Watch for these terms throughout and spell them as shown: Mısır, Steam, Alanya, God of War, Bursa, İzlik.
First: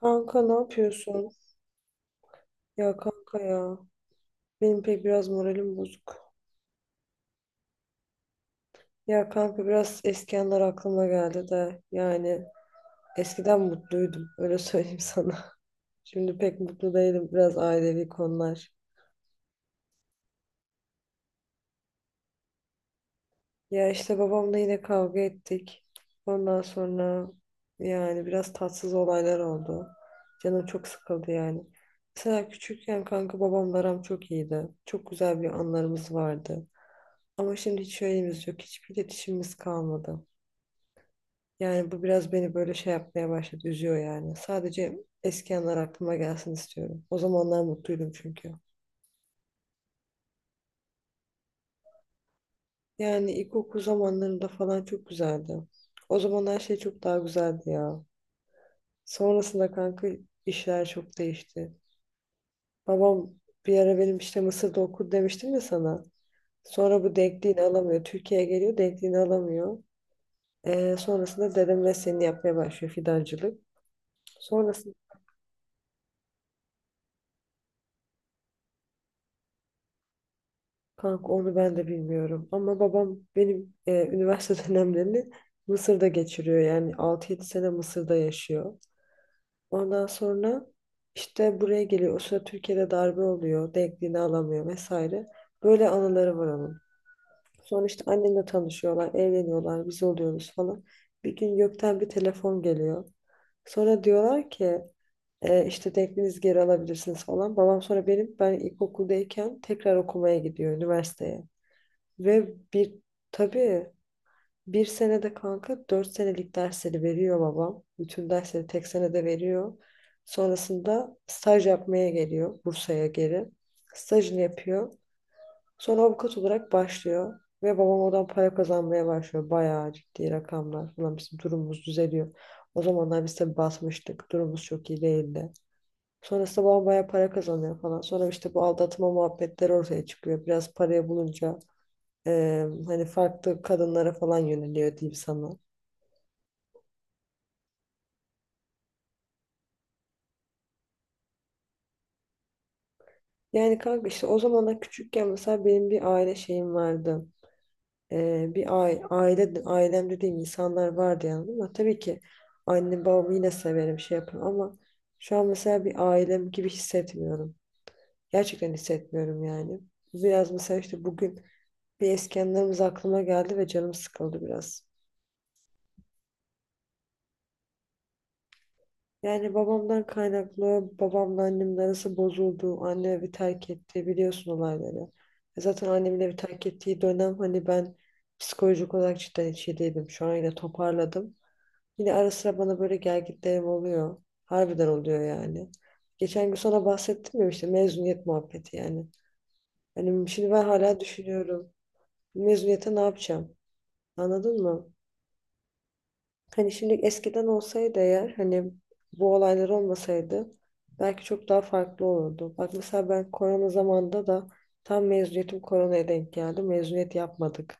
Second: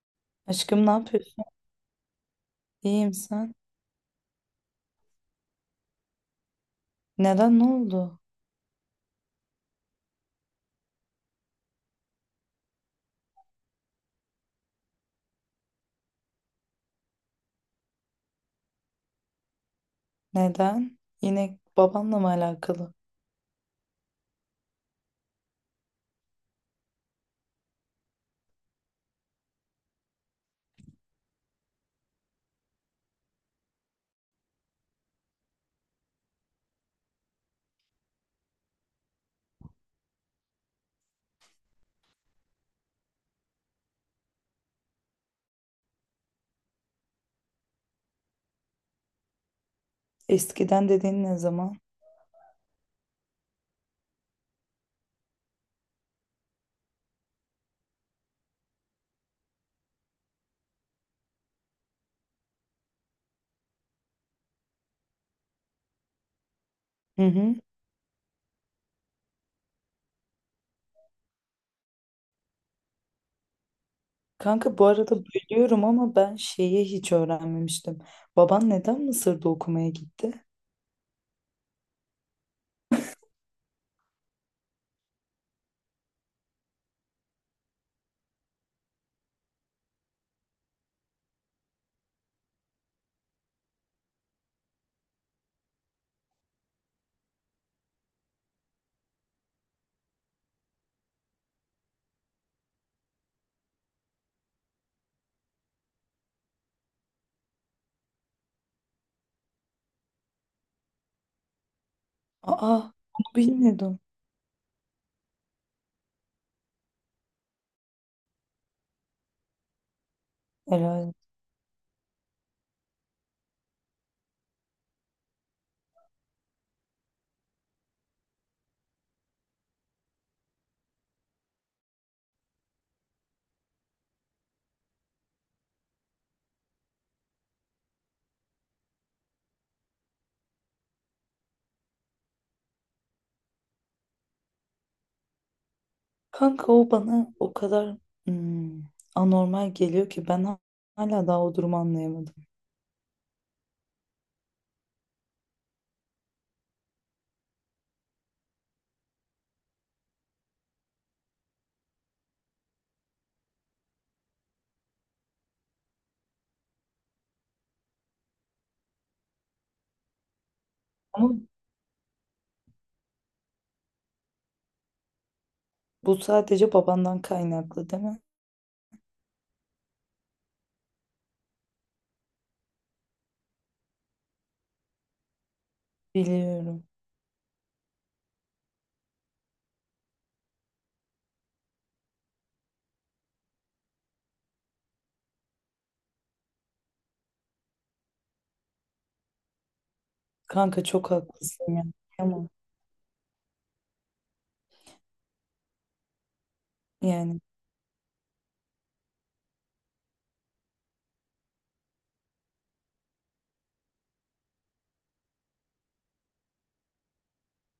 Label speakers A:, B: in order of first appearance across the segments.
A: Kanka ne
B: Aşkım ne
A: yapıyorsun?
B: yapıyorsun?
A: Ya
B: İyiyim
A: kanka
B: sen.
A: ya. Benim pek biraz moralim bozuk.
B: Neden ne oldu?
A: Ya kanka biraz eski anlar aklıma geldi de yani eskiden mutluydum öyle söyleyeyim sana. Şimdi pek mutlu değilim, biraz ailevi konular.
B: Neden? Yine babanla mı alakalı?
A: Ya işte babamla yine kavga ettik. Ondan sonra yani biraz tatsız olaylar oldu. Canım çok sıkıldı yani. Mesela küçükken kanka babamla aram çok iyiydi. Çok güzel bir anlarımız vardı. Ama şimdi hiç şeyimiz yok. Hiçbir iletişimimiz kalmadı. Yani bu biraz beni böyle şey yapmaya başladı. Üzüyor yani. Sadece eski anlar aklıma gelsin istiyorum. O zamanlar mutluydum çünkü.
B: Eskiden dediğin ne zaman?
A: Yani ilkokul zamanlarında falan çok güzeldi. O zaman her şey çok daha güzeldi ya. Sonrasında kanka işler çok değişti. Babam bir ara benim işte Mısır'da okur demiştim ya sana. Sonra bu
B: Hı hı.
A: denkliğini alamıyor. Türkiye'ye geliyor, denkliğini alamıyor. Sonrasında dedem mesleğini yapmaya başlıyor, fidancılık.
B: Kanka bu
A: Sonrasında
B: arada bölüyorum ama ben şeyi hiç öğrenmemiştim. Baban neden Mısır'da okumaya gitti?
A: kanka onu ben de bilmiyorum. Ama babam benim üniversite dönemlerini Mısır'da geçiriyor. Yani 6-7 sene Mısır'da yaşıyor. Ondan sonra işte buraya geliyor. O sırada Türkiye'de darbe oluyor. Denkliğini alamıyor vesaire. Böyle anıları var onun. Sonra işte annemle tanışıyorlar, evleniyorlar, biz oluyoruz falan. Bir gün gökten bir telefon geliyor. Sonra diyorlar ki işte denkliğinizi geri alabilirsiniz falan. Babam sonra benim ilkokuldayken tekrar okumaya gidiyor üniversiteye. Ve
B: Aa,
A: bir
B: onu
A: tabii
B: bilmiyordum.
A: bir senede kanka 4 senelik dersleri veriyor babam. Bütün dersleri tek senede veriyor.
B: Helal.
A: Sonrasında staj yapmaya geliyor Bursa'ya geri. Stajını yapıyor. Sonra avukat olarak başlıyor. Ve babam oradan para kazanmaya başlıyor. Bayağı ciddi rakamlar falan, bizim durumumuz düzeliyor. O zamanlar biz tabii basmıştık. Durumumuz çok iyi değildi. Sonrasında babam bayağı para kazanıyor falan. Sonra işte bu aldatma muhabbetleri ortaya çıkıyor. Biraz paraya bulunca hani farklı kadınlara falan yöneliyor, diyeyim sana.
B: Kanka o bana o kadar hmm, anormal geliyor ki ben hala daha o durumu anlayamadım.
A: Yani kanka işte o zamanlar küçükken mesela benim bir aile şeyim vardı. Bir ailem dediğim insanlar vardı yani, ama tabii ki anne babamı yine severim, şey yaparım, ama şu an mesela bir ailem gibi hissetmiyorum. Gerçekten hissetmiyorum yani. Biraz mesela işte
B: Ama
A: bugün bir eski anılarımız aklıma geldi ve canım sıkıldı biraz.
B: bu sadece babandan kaynaklı değil mi?
A: Yani babamdan kaynaklı, babamla annemin arası bozuldu. Anne evi terk etti, biliyorsun olayları. Zaten annemin evi terk
B: Biliyorum.
A: ettiği dönem hani ben psikolojik olarak cidden hiç iyi değildim. Şu an yine toparladım. Yine ara sıra bana böyle gelgitlerim oluyor. Harbiden oluyor yani. Geçen gün sana bahsettim ya işte mezuniyet muhabbeti yani. Hani şimdi ben
B: Kanka
A: hala
B: çok
A: düşünüyorum.
B: haklısın ya.
A: Mezuniyete ne yapacağım? Anladın mı? Hani şimdi
B: Yani
A: eskiden olsaydı, eğer hani bu olaylar olmasaydı belki çok daha farklı olurdu. Bak mesela ben korona zamanında da tam mezuniyetim koronaya denk geldi. Mezuniyet yapmadık.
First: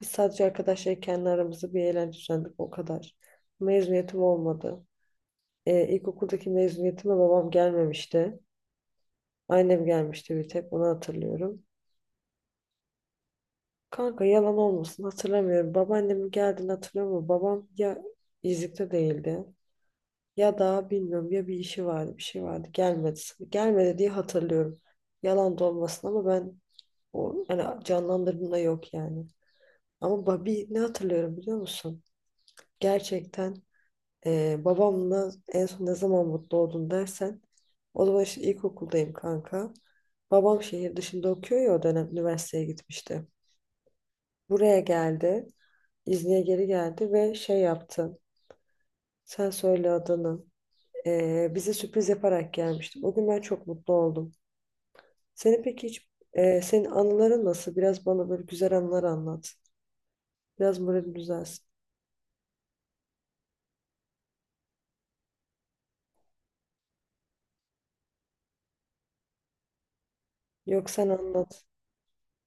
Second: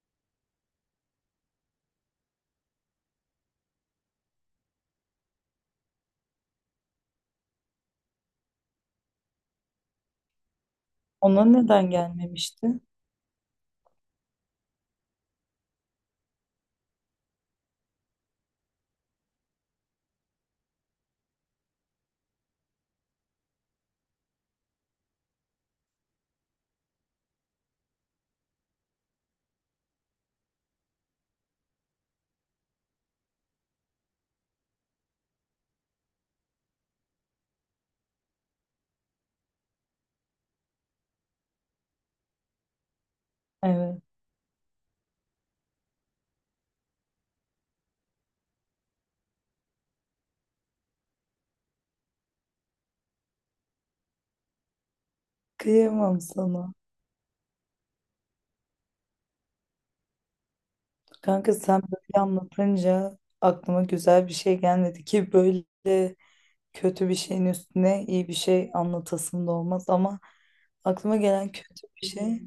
A: Biz sadece arkadaşlar kendi aramızda bir eğlence düzenledik, o kadar. Mezuniyetim olmadı. İlkokuldaki mezuniyetime babam gelmemişti. Annem gelmişti, bir tek onu
B: ona
A: hatırlıyorum.
B: neden gelmemişti?
A: Kanka yalan olmasın, hatırlamıyorum. Babaannemin geldiğini hatırlamıyorum. Babam ya İzlik'te değildi. Ya da bilmiyorum ya, bir işi vardı, bir şey vardı, gelmedi. Gelmedi diye hatırlıyorum. Yalan da olmasın ama ben o yani canlandırdığımda yok yani. Ama bir ne hatırlıyorum biliyor musun? Gerçekten babamla en son ne zaman mutlu oldun dersen, o zaman işte ilkokuldayım kanka. Babam şehir dışında okuyor ya, o dönem üniversiteye gitmişti.
B: Evet.
A: Buraya geldi. İzniye geri geldi ve şey yaptı. Sen söyle adını. Bize sürpriz yaparak gelmiştim. O gün ben çok mutlu oldum. Senin peki hiç,
B: Kıyamam sana.
A: senin anıların nasıl? Biraz bana böyle güzel anılar anlat. Biraz moralim
B: Kanka
A: düzelsin.
B: sen böyle anlatınca aklıma güzel bir şey gelmedi ki böyle kötü bir şeyin üstüne iyi bir şey anlatasım da olmaz ama
A: Yok sen
B: aklıma gelen
A: anlat.
B: kötü bir şey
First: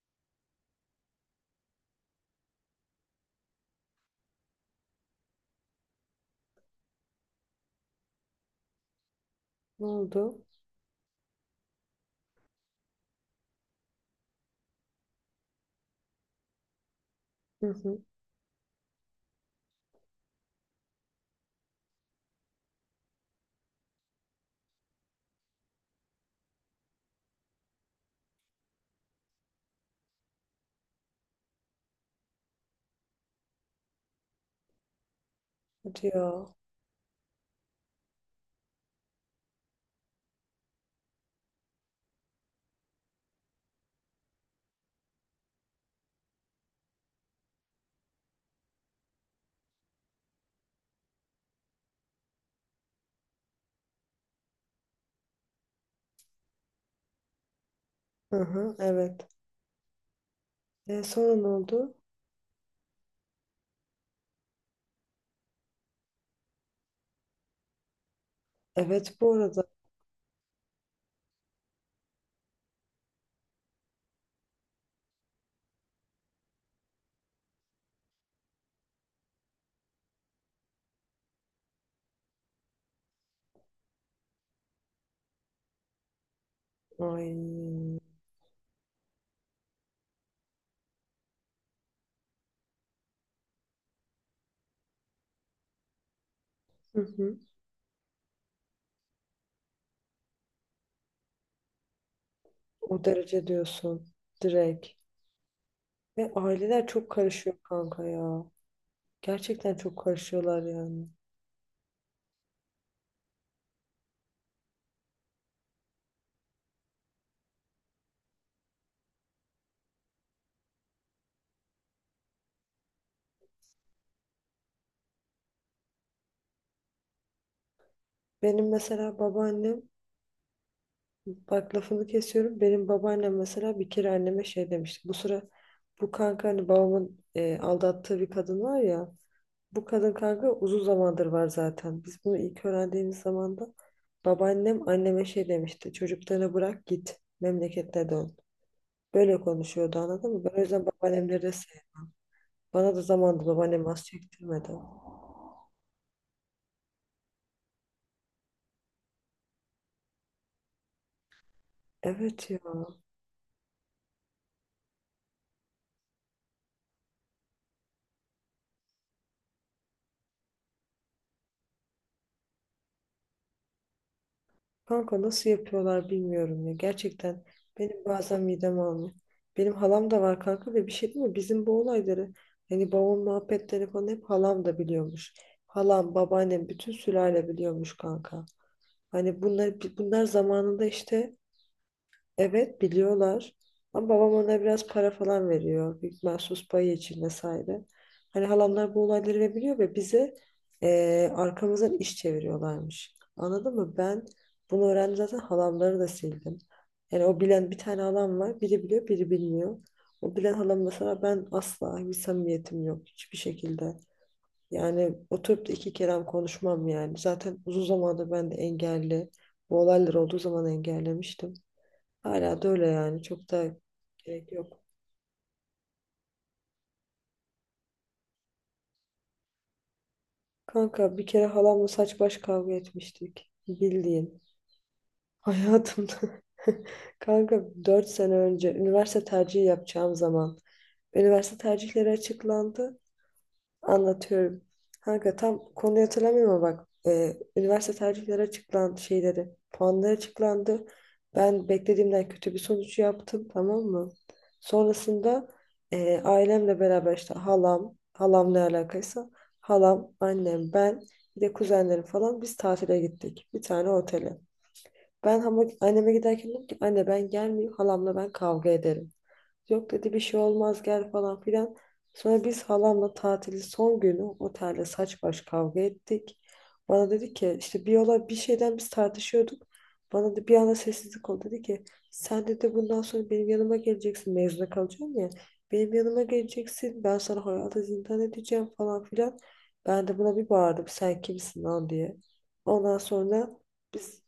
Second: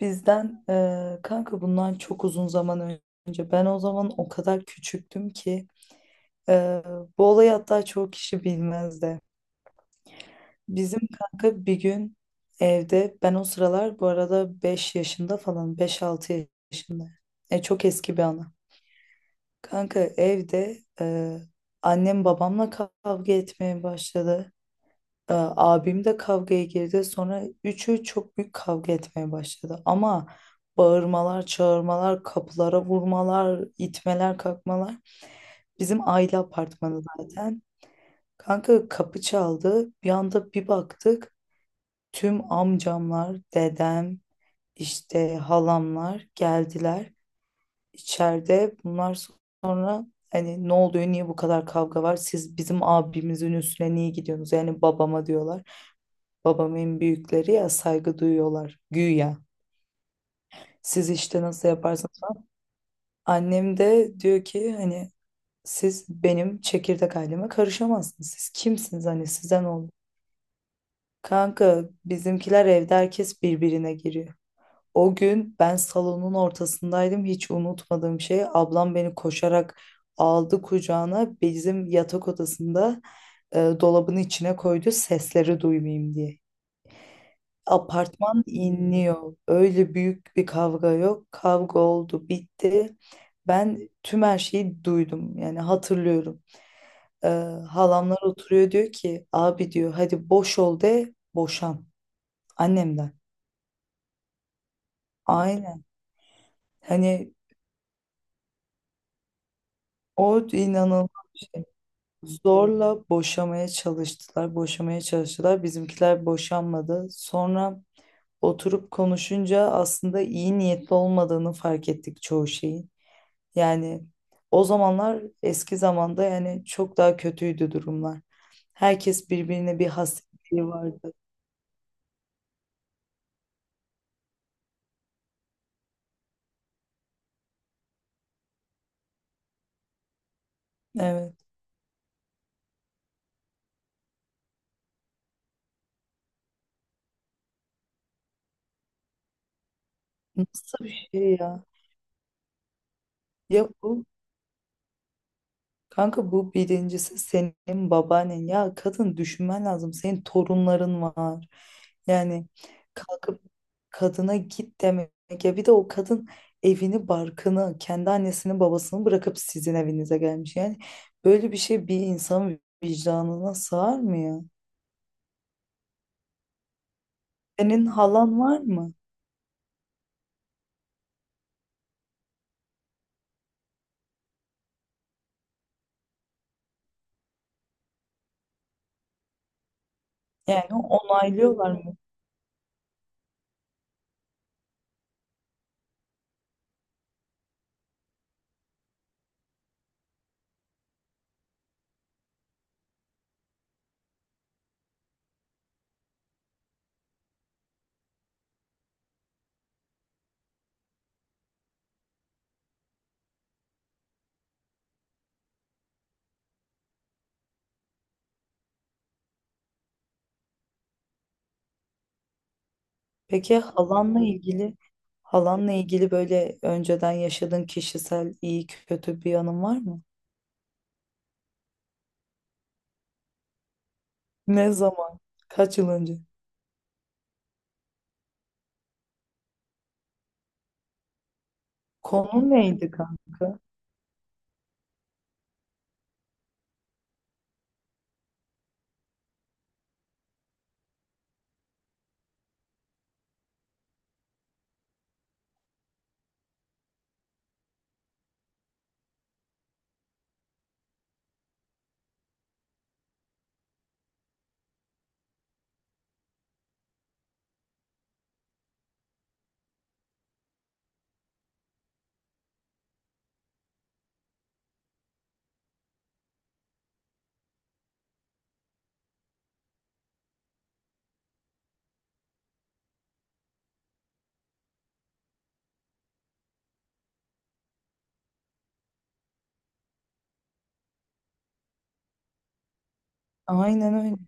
B: bizden kanka bundan çok uzun zaman önce ben o zaman o kadar küçüktüm ki eee, bu olayı hatta çoğu kişi bilmezdi.
A: Ne oldu?
B: Bizim kanka bir gün evde ben o sıralar bu arada 5 yaşında falan, 5-6 yaşında.
A: Hı
B: Çok
A: hı.
B: eski bir anı. Kanka evde annem babamla kavga etmeye başladı. E, abim de kavgaya girdi. Sonra üçü çok büyük kavga etmeye başladı. Ama bağırmalar, çağırmalar, kapılara vurmalar, itmeler, kalkmalar. Bizim
A: Hadi
B: aile
A: ya.
B: apartmanı zaten. Kanka kapı çaldı. Bir anda bir baktık. Tüm amcamlar, dedem, işte halamlar geldiler. İçeride bunlar, sonra hani ne oluyor, niye bu kadar kavga var? Siz bizim abimizin üstüne niye gidiyorsunuz? Yani babama diyorlar. Babam en büyükleri ya, saygı
A: Hı hı.
B: duyuyorlar
A: Evet.
B: güya. Siz
A: Sonra
B: işte
A: ne
B: nasıl
A: oldu?
B: yaparsanız falan. Annem de diyor ki hani siz benim çekirdek aileme karışamazsınız. Siz kimsiniz,
A: Evet
B: hani
A: bu
B: size
A: arada.
B: ne olur? Kanka bizimkiler evde herkes birbirine giriyor. O gün ben salonun ortasındaydım. Hiç unutmadığım şey, ablam beni koşarak aldı kucağına. Bizim yatak odasında dolabın içine koydu sesleri duymayayım diye.
A: Ay.
B: Apartman inliyor. Öyle büyük bir kavga yok. Kavga oldu, bitti. Ben tüm her şeyi duydum. Yani hatırlıyorum.
A: Hı
B: E,
A: hı.
B: Halamlar oturuyor, diyor ki abi diyor, hadi boş ol de, boşan
A: O
B: annemden.
A: derece diyorsun. Direkt.
B: Aynen.
A: Ve aileler çok
B: Hani
A: karışıyor kanka ya. Gerçekten çok
B: o
A: karışıyorlar
B: inanılmaz.
A: yani.
B: Zorla boşamaya çalıştılar, boşamaya çalıştılar. Bizimkiler boşanmadı. Sonra oturup konuşunca aslında iyi niyetli olmadığını fark ettik çoğu şeyin. Yani o zamanlar, eski zamanda yani çok daha kötüydü durumlar.
A: Benim mesela
B: Herkes birbirine
A: babaannem.
B: bir hasreti vardı.
A: Bak, lafını kesiyorum. Benim babaannem mesela bir kere anneme şey demişti. Bu sıra bu kanka hani babamın aldattığı bir kadın var ya. Bu kadın kanka uzun zamandır
B: Evet.
A: var zaten. Biz bunu ilk öğrendiğimiz zaman da babaannem anneme şey demişti. Çocuklarını bırak git. Memleketine dön. Böyle konuşuyordu, anladın mı? Ben o yüzden
B: Nasıl bir şey
A: babaannemleri de
B: ya?
A: sevdim. Bana da zamanında
B: Ya
A: babaannem
B: bu.
A: az çektirmedi.
B: Kanka bu birincisi senin babaannen. Ya kadın, düşünmen lazım. Senin torunların var. Yani
A: Evet ya.
B: kalkıp kadına git demek ya. Bir de o kadın evini, barkını, kendi annesini, babasını bırakıp sizin evinize gelmiş. Yani böyle bir şey bir insanın vicdanına sığar mı ya?
A: Kanka nasıl yapıyorlar bilmiyorum ya. Gerçekten
B: Senin
A: benim
B: halan
A: bazen
B: var
A: midem
B: mı?
A: almıyor. Benim halam da var kanka, ve bir şey değil mi? Bizim bu olayları, hani babam muhabbetleri falan hep halam da biliyormuş. Halam, babaannem, bütün sülale biliyormuş kanka. Hani bunlar
B: Yani
A: zamanında işte.
B: onaylıyorlar mı?
A: Evet, biliyorlar. Ama babam ona biraz para falan veriyor. Büyük mahsus payı için vesaire. Hani halamlar bu olayları ve biliyor ve bize arkamızdan iş çeviriyorlarmış. Anladın mı? Ben bunu öğrendim, zaten halamları da sildim. Yani o bilen bir tane halam var. Biri biliyor, biri bilmiyor. O bilen halam mesela ben asla bir samimiyetim yok hiçbir şekilde. Yani oturup da iki kelam konuşmam yani. Zaten uzun zamandır ben de engelli. Bu olaylar olduğu zaman engellemiştim. Hala da öyle yani. Çok
B: Peki
A: da
B: halanla
A: gerek
B: ilgili,
A: yok.
B: halanla ilgili böyle önceden yaşadığın kişisel iyi kötü bir yanın var mı?
A: Kanka bir kere halamla saç baş kavga etmiştik. Bildiğin.
B: Ne zaman? Kaç yıl
A: Hayatımda.
B: önce?
A: Kanka 4 sene önce, üniversite tercihi yapacağım zaman. Üniversite tercihleri
B: Konu neydi
A: açıklandı.
B: kanka?
A: Anlatıyorum. Kanka tam konuyu hatırlamıyorum ama bak, üniversite tercihleri açıklandı şeyleri. Puanlar açıklandı. Ben beklediğimden kötü bir sonuç yaptım, tamam mı? Sonrasında ailemle beraber işte halam, ne alakaysa, halam, annem, ben, bir de kuzenlerim falan biz tatile gittik. Bir tane otele. Ben ama anneme giderken dedim ki anne ben gelmeyeyim, halamla ben kavga ederim. Yok dedi, bir şey olmaz gel falan filan. Sonra biz halamla tatili son günü otelde saç baş kavga ettik. Bana dedi ki işte bir olay bir şeyden biz tartışıyorduk. Bana da bir anda sessizlik oldu. Dedi ki sen dedi bundan sonra benim yanıma geleceksin, mezuna kalacağım ya. Benim yanıma geleceksin, ben sana hayata zindan edeceğim falan filan. Ben de buna bir bağırdım, sen kimsin lan diye. Ondan sonra
B: Aynen öyle.
A: biz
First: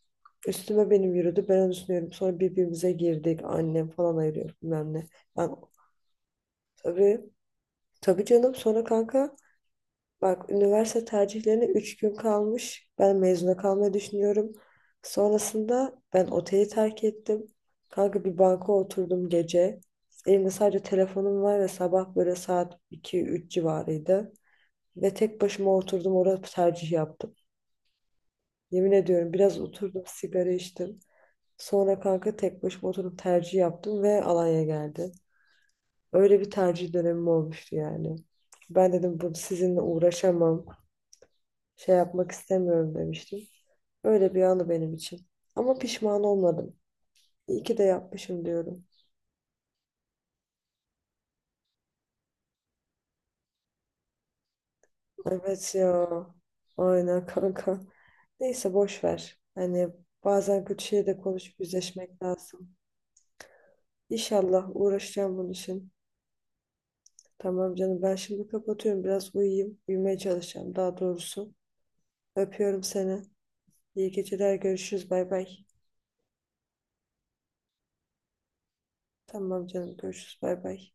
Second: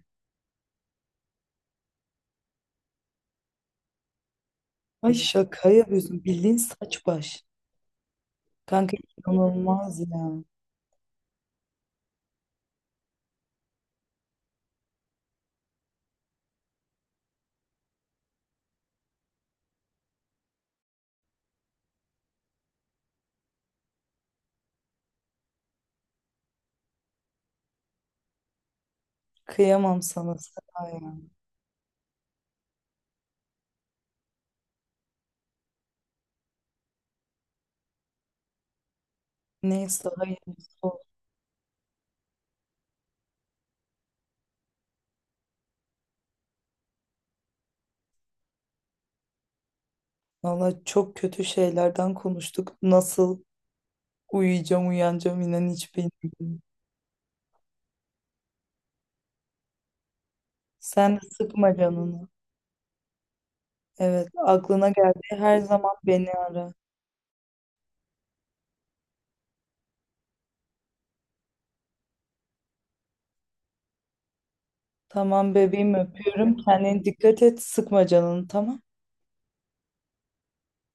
A: üstüme benim yürüdü. Ben onun üstüne yürüdüm. Sonra birbirimize girdik. Annem falan ayırıyor bilmem ne.
B: Ay,
A: Ama
B: şaka yapıyorsun. Bildiğin saç
A: tabii,
B: baş.
A: tabii canım, sonra
B: Kanka
A: kanka
B: inanılmaz ya.
A: bak üniversite tercihlerine 3 gün kalmış. Ben mezuna kalmayı düşünüyorum. Sonrasında ben oteli terk ettim. Kanka bir banka oturdum gece. Elimde sadece telefonum var ve sabah böyle saat 2-3 civarıydı. Ve tek başıma oturdum orada tercih yaptım. Yemin ediyorum biraz
B: Kıyamam
A: oturdum,
B: sana
A: sigara
B: Seda
A: içtim.
B: ya.
A: Sonra kanka tek başıma oturup tercih yaptım ve Alanya geldi. Öyle bir tercih dönemim olmuştu yani. Ben dedim bu sizinle
B: Neyse
A: uğraşamam,
B: hayırlısı olsun.
A: şey yapmak istemiyorum demiştim. Öyle bir anı benim için. Ama pişman olmadım. İyi ki de yapmışım diyorum.
B: Valla çok kötü şeylerden konuştuk. Nasıl uyuyacağım, uyanacağım inan
A: Evet
B: hiç
A: ya.
B: bilmiyorum.
A: Aynen kanka. Neyse boş ver. Hani bazen kötü şeyi
B: Sen
A: de
B: de
A: konuşup
B: sıkma
A: yüzleşmek
B: canını.
A: lazım.
B: Evet,
A: İnşallah
B: aklına geldiği
A: uğraşacağım bunun
B: her
A: için.
B: zaman beni ara.
A: Tamam canım ben şimdi kapatıyorum. Biraz uyuyayım. Uyumaya çalışacağım daha doğrusu. Öpüyorum seni. İyi geceler. Görüşürüz. Bay bay.
B: Tamam bebeğim, öpüyorum. Kendine dikkat et. Sıkma canını, tamam.
A: Tamam canım, görüşürüz, bay bay.